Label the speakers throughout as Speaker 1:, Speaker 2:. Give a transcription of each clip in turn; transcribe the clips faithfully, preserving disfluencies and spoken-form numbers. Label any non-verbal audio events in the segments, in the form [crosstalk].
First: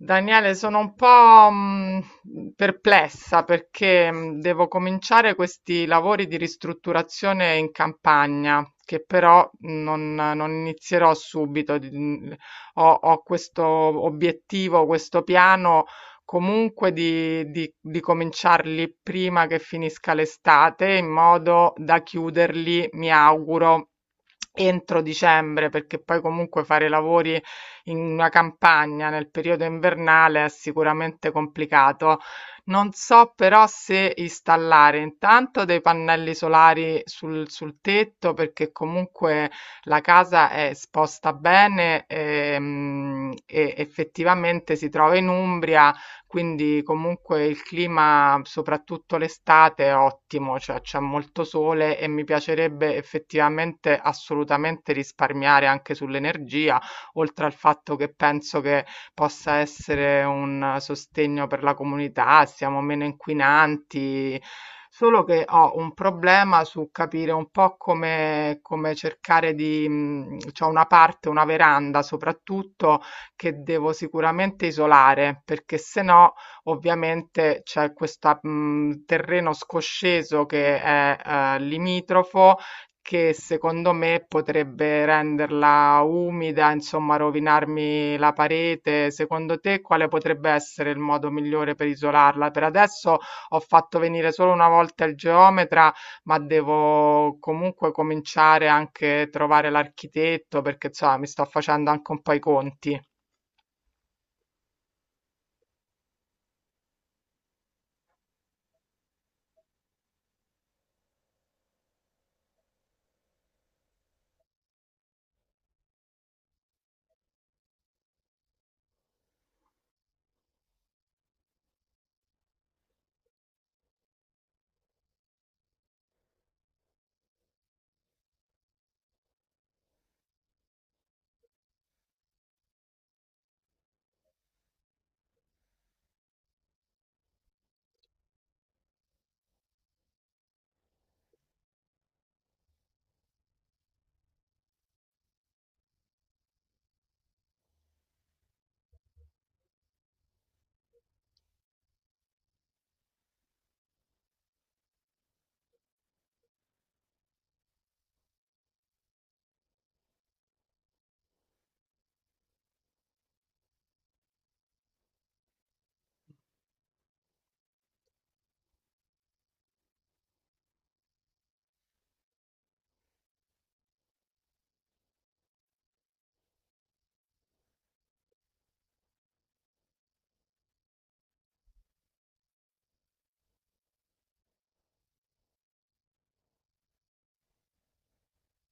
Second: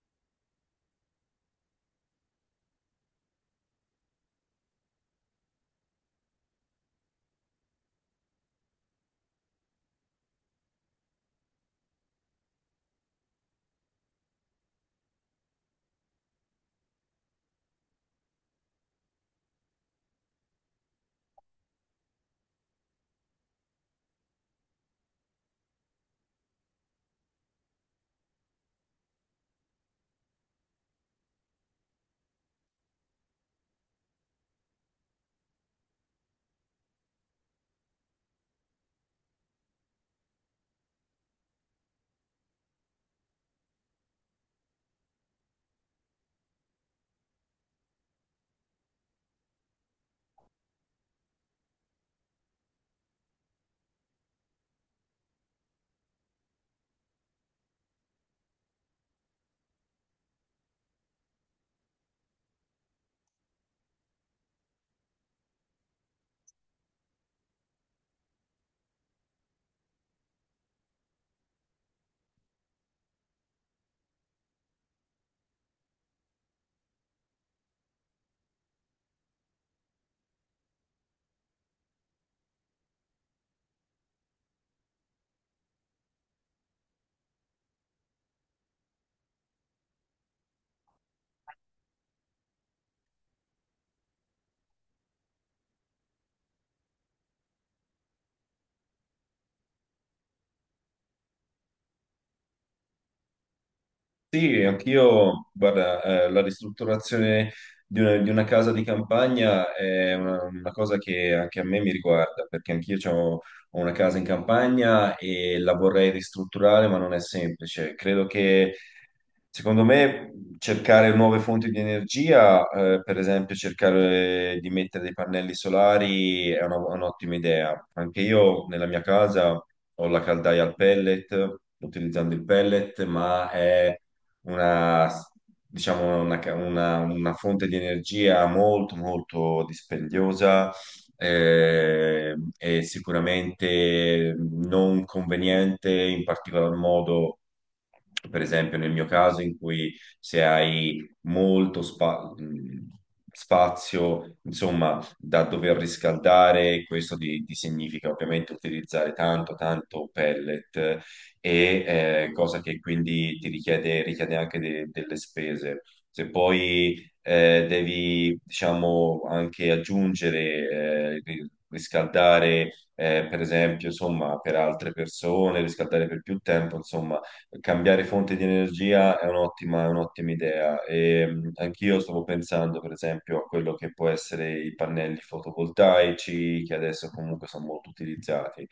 Speaker 1: Daniele, sono un po' mh, perplessa perché mh, devo cominciare questi lavori di ristrutturazione in campagna, che però non, non inizierò subito. di- mm, Ho, ho questo obiettivo, questo piano comunque di, di, di cominciarli prima che finisca l'estate, in modo da chiuderli, mi auguro, entro dicembre, perché poi comunque fare i lavori in una campagna nel periodo invernale è sicuramente complicato. Non so però se installare intanto dei pannelli solari sul, sul tetto, perché comunque la casa è esposta bene ehm, e effettivamente si trova in Umbria, quindi comunque il clima, soprattutto l'estate, è ottimo, cioè c'è molto sole e mi piacerebbe effettivamente assolutamente risparmiare anche sull'energia, oltre al fatto che penso che possa essere un sostegno per la comunità, siamo meno inquinanti. Solo che ho un problema su capire un po' come, come cercare di... mh, c'ho una parte, una veranda soprattutto, che devo sicuramente isolare, perché se no ovviamente c'è questo terreno scosceso che è eh, limitrofo, che secondo me potrebbe renderla umida, insomma, rovinarmi la parete. Secondo te quale potrebbe essere il modo migliore per isolarla? Per adesso ho fatto venire solo una volta il geometra, ma devo comunque cominciare anche a trovare l'architetto perché, insomma, mi sto facendo anche un po' i conti.
Speaker 2: Sì, anch'io, guarda, eh, la ristrutturazione di una, di una casa di campagna è una, una cosa che anche a me mi riguarda, perché anch'io c'ho- ho una casa in campagna e la vorrei ristrutturare, ma non è semplice. Credo che, secondo me, cercare nuove fonti di energia, eh, per esempio cercare di mettere dei pannelli solari, è una- un'ottima idea. Anche io nella mia casa ho la caldaia al pellet, utilizzando il pellet, ma è una, diciamo, una, ca- una- una fonte di energia molto, molto dispendiosa eh, e sicuramente non conveniente, in particolar modo, per esempio, nel mio caso, in cui se hai molto spa- mh, spazio, insomma, da dover riscaldare, questo ti, ti significa ovviamente utilizzare tanto, tanto pellet e eh, cosa che quindi ti richiede, richiede anche de- delle spese. Se poi eh, devi, diciamo, anche aggiungere, eh, ri- riscaldare, eh, per esempio, insomma, per altre persone, riscaldare per più tempo, insomma, cambiare fonte di energia è un'ottima, è un'ottima idea. E, mh, anch'io stavo pensando, per esempio, a quello che può essere i pannelli fotovoltaici, che adesso comunque sono molto utilizzati,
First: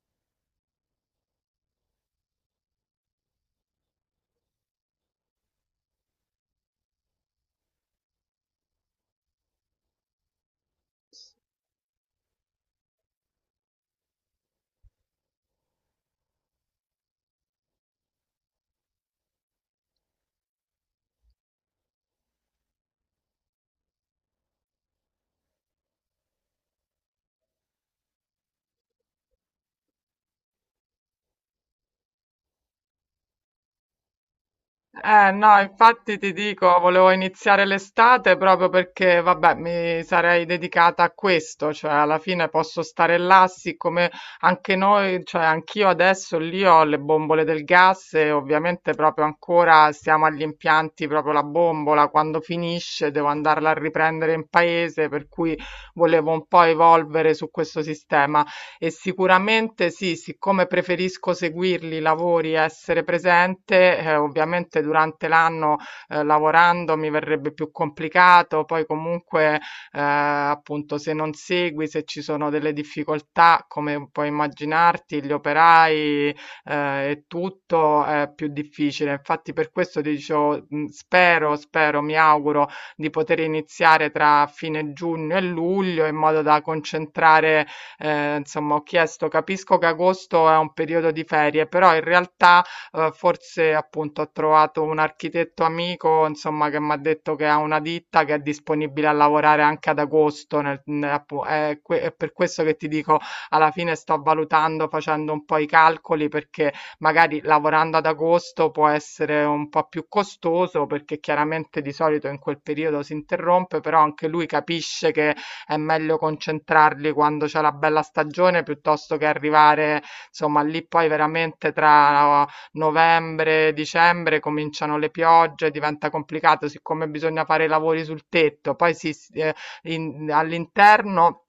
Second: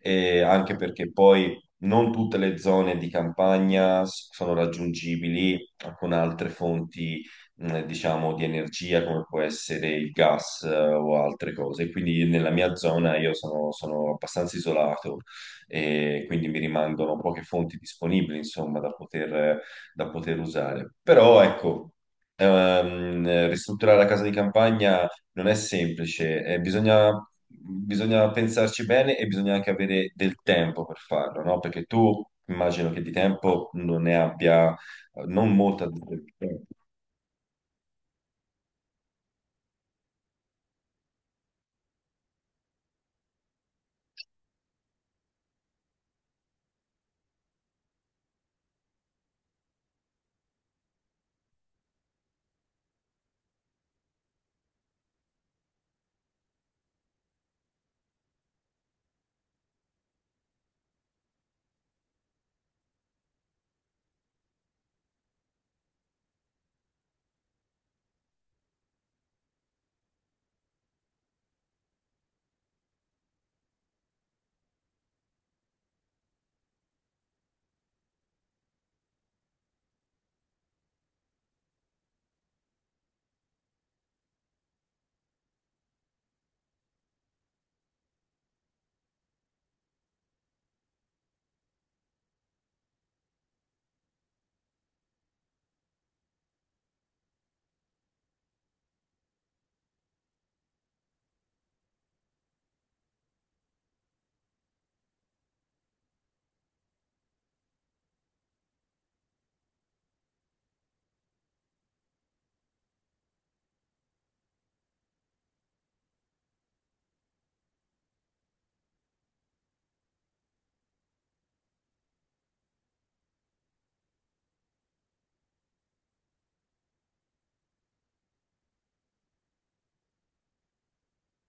Speaker 2: e anche perché poi non tutte le zone di campagna s- sono raggiungibili con altre fonti, mh, diciamo, di energia, come può essere il gas, eh, o altre cose. Quindi nella mia zona io sono, sono abbastanza isolato e quindi mi rimangono poche fonti disponibili, insomma, da poter, da poter usare. Però ecco, ehm, ristrutturare la casa di campagna non è semplice, eh, bisogna, bisogna pensarci bene e bisogna anche avere del tempo per farlo, no? Perché tu immagino che di tempo non ne abbia, eh,
Speaker 1: Eh
Speaker 2: non
Speaker 1: no,
Speaker 2: molta.
Speaker 1: infatti ti dico, volevo iniziare l'estate proprio perché, vabbè, mi sarei dedicata a questo, cioè alla fine posso stare là, siccome anche noi, cioè anch'io adesso lì ho le bombole del gas e ovviamente proprio ancora siamo agli impianti, proprio la bombola, quando finisce devo andarla a riprendere in paese, per cui volevo un po' evolvere su questo sistema, e sicuramente sì, siccome preferisco seguirli i lavori, essere presente, eh, ovviamente durante l'anno, eh, lavorando mi verrebbe più complicato, poi comunque eh, appunto se non segui, se ci sono delle difficoltà, come puoi immaginarti, gli operai eh, e tutto è più difficile. Infatti per questo ti dicevo, mh, spero, spero, mi auguro di poter iniziare tra fine giugno e luglio in modo da concentrare, eh, insomma, ho chiesto, capisco che agosto è un periodo di ferie, però in realtà eh, forse appunto ho trovato un architetto amico, insomma, che mi ha detto che ha una ditta che è disponibile a lavorare anche ad agosto, nel- ne- appu- è, que- è per questo che ti dico, alla fine sto valutando, facendo un po' i calcoli, perché magari lavorando ad agosto può essere un po' più costoso, perché chiaramente di solito in quel periodo si interrompe, però anche lui capisce che è meglio concentrarli quando c'è la bella stagione piuttosto che arrivare, insomma, lì poi veramente tra novembre e dicembre cominciano le piogge, diventa complicato, siccome bisogna fare i lavori sul tetto, poi si, eh, in- all'interno.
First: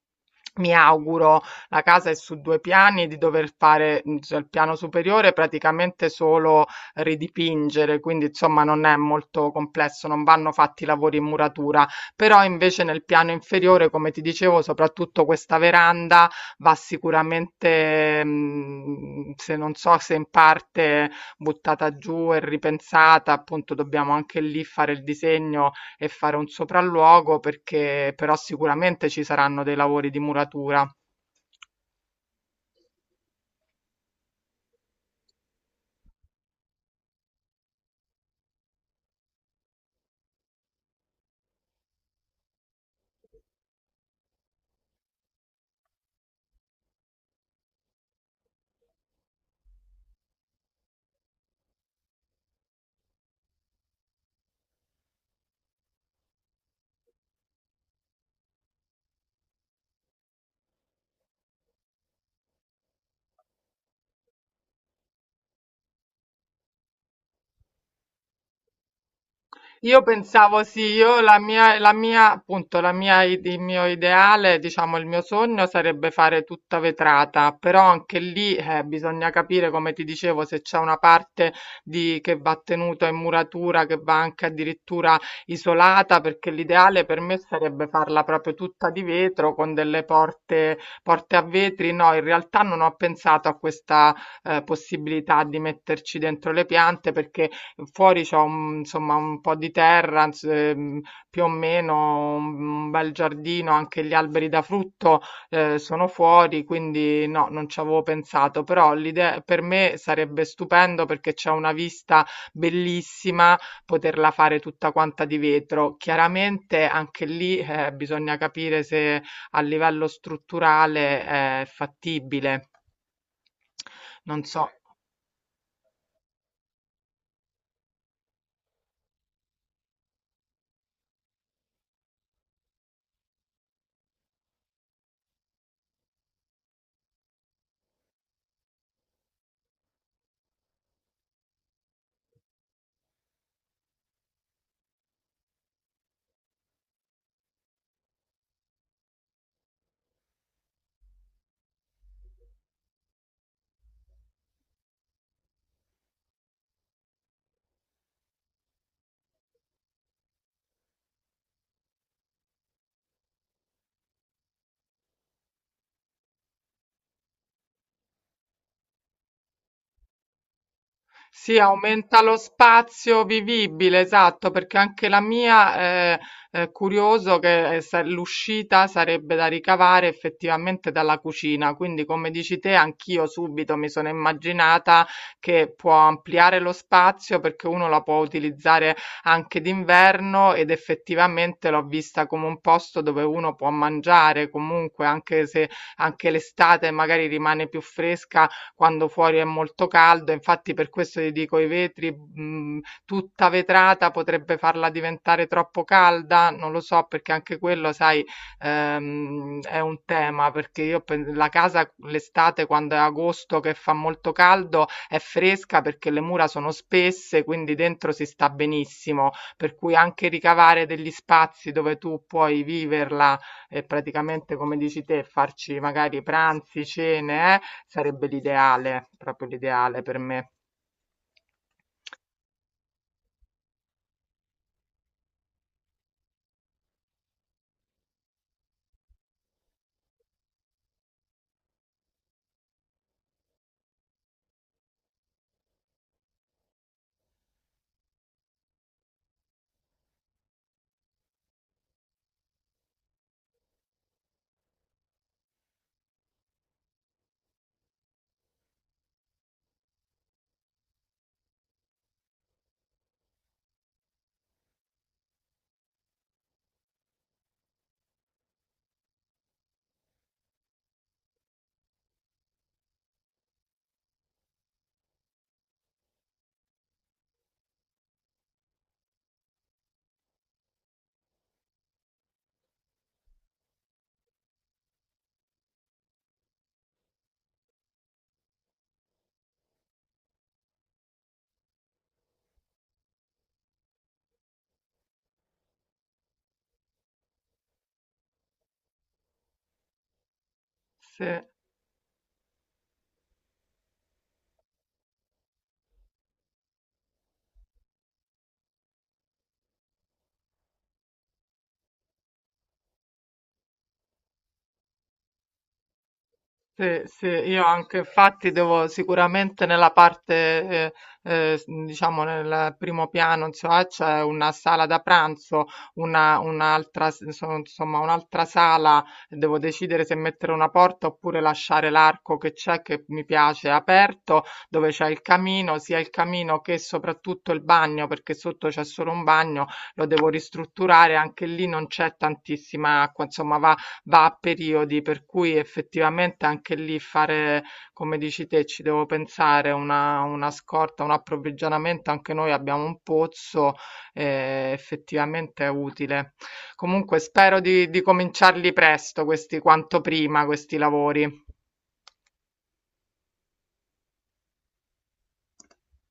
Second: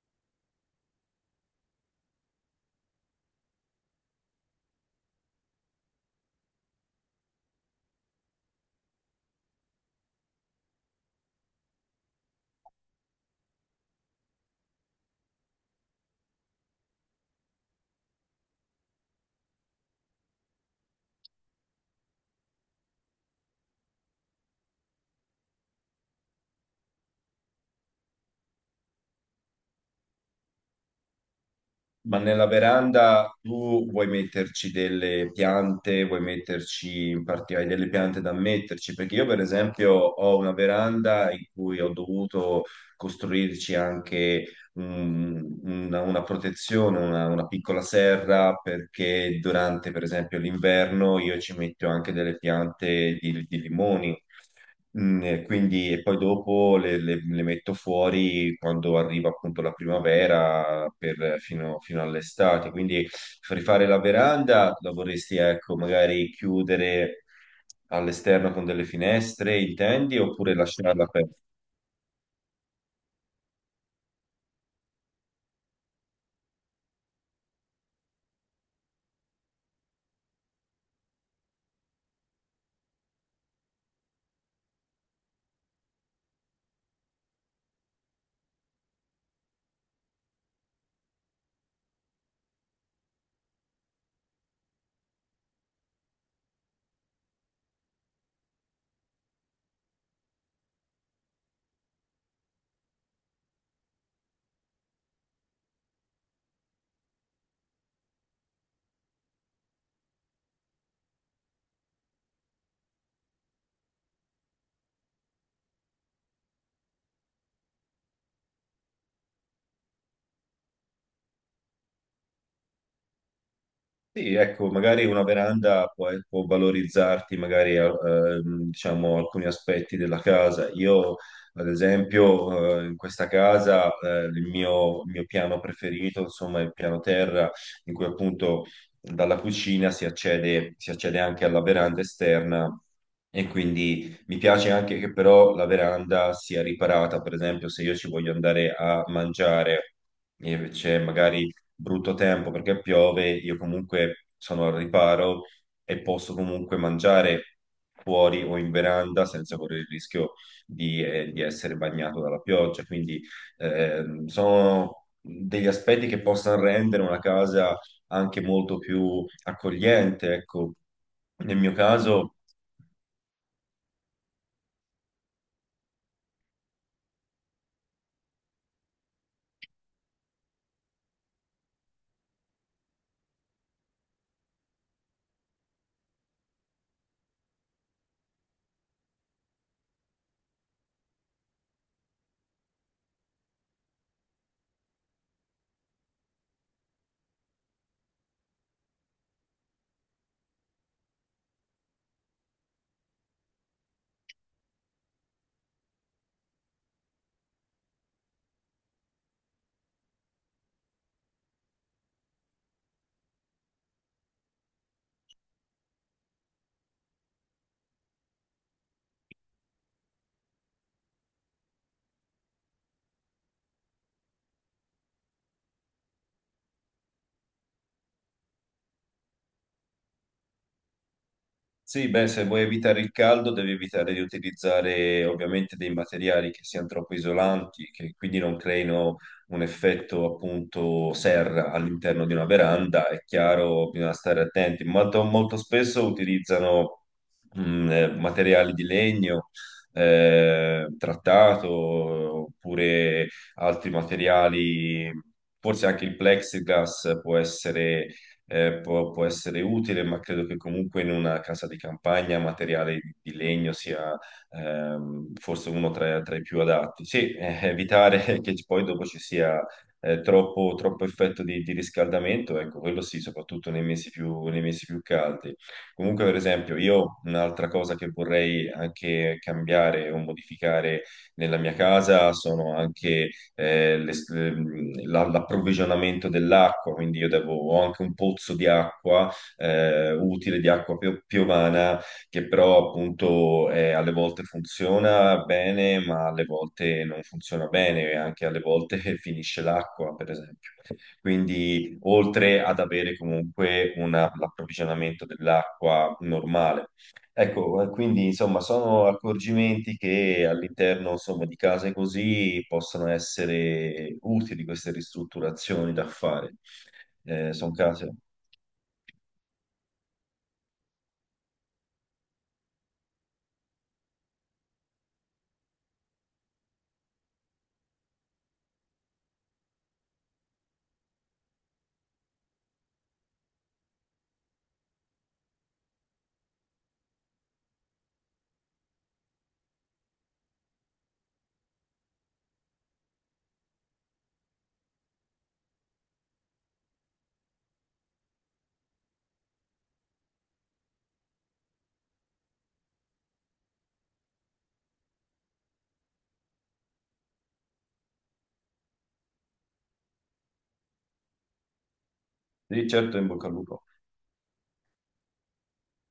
Speaker 1: Mi auguro, la casa è su due piani, di dover fare mm, cioè, il piano superiore praticamente solo ridipingere, quindi insomma non è molto complesso, non vanno fatti lavori in muratura, però invece nel piano inferiore, come ti dicevo, soprattutto questa veranda va sicuramente, mh, se non so se in parte buttata giù e ripensata, appunto dobbiamo anche lì fare il disegno e fare un sopralluogo perché però sicuramente ci saranno dei lavori di muratura.
Speaker 2: Ma nella veranda tu vuoi metterci delle piante, vuoi metterci in particolare delle piante da metterci? Perché io, per esempio, ho una veranda in cui ho dovuto costruirci anche un- una, una protezione, una, una piccola serra, perché durante, per esempio, l'inverno io ci metto anche delle piante di, di limoni. Mm, e quindi e poi dopo le, le- le metto fuori quando arriva appunto la primavera per- fino, fino all'estate. Quindi rifare la veranda la vorresti, ecco, magari chiudere all'esterno con delle finestre,
Speaker 1: Io
Speaker 2: intendi, oppure
Speaker 1: pensavo sì,
Speaker 2: lasciarla
Speaker 1: io
Speaker 2: aperta?
Speaker 1: la mia la mia appunto, la mia, i il mio ideale, diciamo il mio sogno sarebbe fare tutta vetrata, però anche lì, eh, bisogna capire, come ti dicevo, se c'è una parte di che va tenuta in muratura, che va anche addirittura isolata, perché l'ideale per me sarebbe farla proprio tutta di vetro con delle porte porte a vetri. No, in realtà non ho pensato a questa, ehm, possibilità di metterci dentro le piante perché fuori c'ho un, insomma, un po' di terra, ins ehm, più o meno un un bel giardino, anche gli alberi da frutto, ehm, sono fuori, quindi no, non ci avevo pensato, però l'ide per me sarebbe stupendo perché c'è una vista bellissima, poterla fare tutta quanta di vetro. Chiaramente anche lì, eh, bisogna capire se a livello strutturale è fattibile.
Speaker 2: Sì,
Speaker 1: Non so.
Speaker 2: ecco, magari una veranda può, può valorizzarti magari eh, ehm, diciamo, alcuni aspetti della casa. Io, ad esempio, eh, in questa casa eh, il mio, il mio piano preferito, insomma, è il piano terra, in cui appunto dalla cucina si accede, si accede anche alla veranda esterna e quindi mi piace anche che però la veranda sia riparata, per esempio, se io ci voglio andare a mangiare e c'è magari brutto tempo perché piove, io comunque sono al riparo e posso comunque mangiare fuori o in veranda senza correre il rischio di, eh, di essere bagnato dalla pioggia. Quindi ehm, sono degli aspetti che possono rendere una casa anche molto più accogliente, ecco. Nel
Speaker 1: Sì,
Speaker 2: mio
Speaker 1: aumenta
Speaker 2: caso.
Speaker 1: lo spazio vivibile, esatto, perché anche la mia eh, è curioso che eh, sa- l'uscita sarebbe da ricavare effettivamente dalla cucina, quindi come dici te, anch'io subito mi sono immaginata che può ampliare lo spazio perché uno la può utilizzare anche d'inverno ed effettivamente l'ho vista come un posto dove uno può mangiare comunque, anche se anche l'estate magari rimane più fresca quando fuori è molto caldo, infatti per questo ti dico i vetri, mh, tutta vetrata potrebbe farla diventare troppo calda, non lo so perché anche quello, sai, ehm, è un tema, perché io pen- la casa l'estate quando è agosto che fa molto caldo è fresca perché le mura sono spesse, quindi dentro si sta benissimo, per cui anche ricavare degli spazi dove tu puoi viverla e praticamente come dici te farci magari pranzi, cene, eh, sarebbe l'ideale, proprio l'ideale per me.
Speaker 2: Sì, beh, se vuoi evitare il caldo devi evitare di utilizzare ovviamente dei materiali che siano troppo isolanti, che quindi non creino un effetto appunto serra all'interno di una veranda. È chiaro, bisogna stare attenti. Molto, molto spesso utilizzano mh, eh, materiali di legno eh, trattato oppure altri materiali, forse anche il plexiglass può essere eh, può, può essere utile, ma credo che comunque in una casa di campagna materiale di, di legno sia ehm, forse uno tra, tra i più adatti. Sì, eh, evitare [laughs] che poi dopo ci sia eh, troppo, troppo effetto di, di riscaldamento, ecco, quello sì, soprattutto nei mesi più, nei mesi più caldi. Comunque, per esempio, io un'altra cosa che vorrei anche cambiare o modificare nella mia casa sono anche eh, l'es- ehm, la- l'approvvigionamento dell'acqua, quindi io devo, ho anche un pozzo di acqua eh, utile, di acqua pio- piovana, che però appunto eh, alle volte funziona bene, ma alle volte non funziona bene, e anche alle volte [laughs] finisce l'acqua, per esempio.
Speaker 1: Sì.
Speaker 2: Quindi, oltre ad avere comunque una- l'approvvigionamento dell'acqua normale, ecco, eh, quindi insomma sono accorgimenti che all'interno insomma, di case così possono essere utili queste ristrutturazioni da fare.
Speaker 1: Sì, sì,
Speaker 2: Eh,
Speaker 1: io
Speaker 2: sono
Speaker 1: anche
Speaker 2: case.
Speaker 1: infatti devo sicuramente nella parte, eh, eh, s- diciamo nel primo piano, insomma, c'è una sala da pranzo, una, un'altra, s- insomma, insomma, un'altra sala, devo decidere se mettere una porta oppure lasciare l'arco che c'è, che mi piace, aperto, dove c'è il camino, sia il camino che soprattutto il bagno, perché sotto c'è solo un bagno, lo devo ristrutturare, anche lì non c'è tantissima acqua, insomma, va va a periodi, per cui effettivamente anche lì fare, come dici te, ci devo pensare una, una scorta, un approvvigionamento, anche noi abbiamo un pozzo, eh, effettivamente è utile. Comunque spero di, di cominciarli presto, questi quanto prima, questi lavori.
Speaker 2: Sì, certo, in bocca al lupo.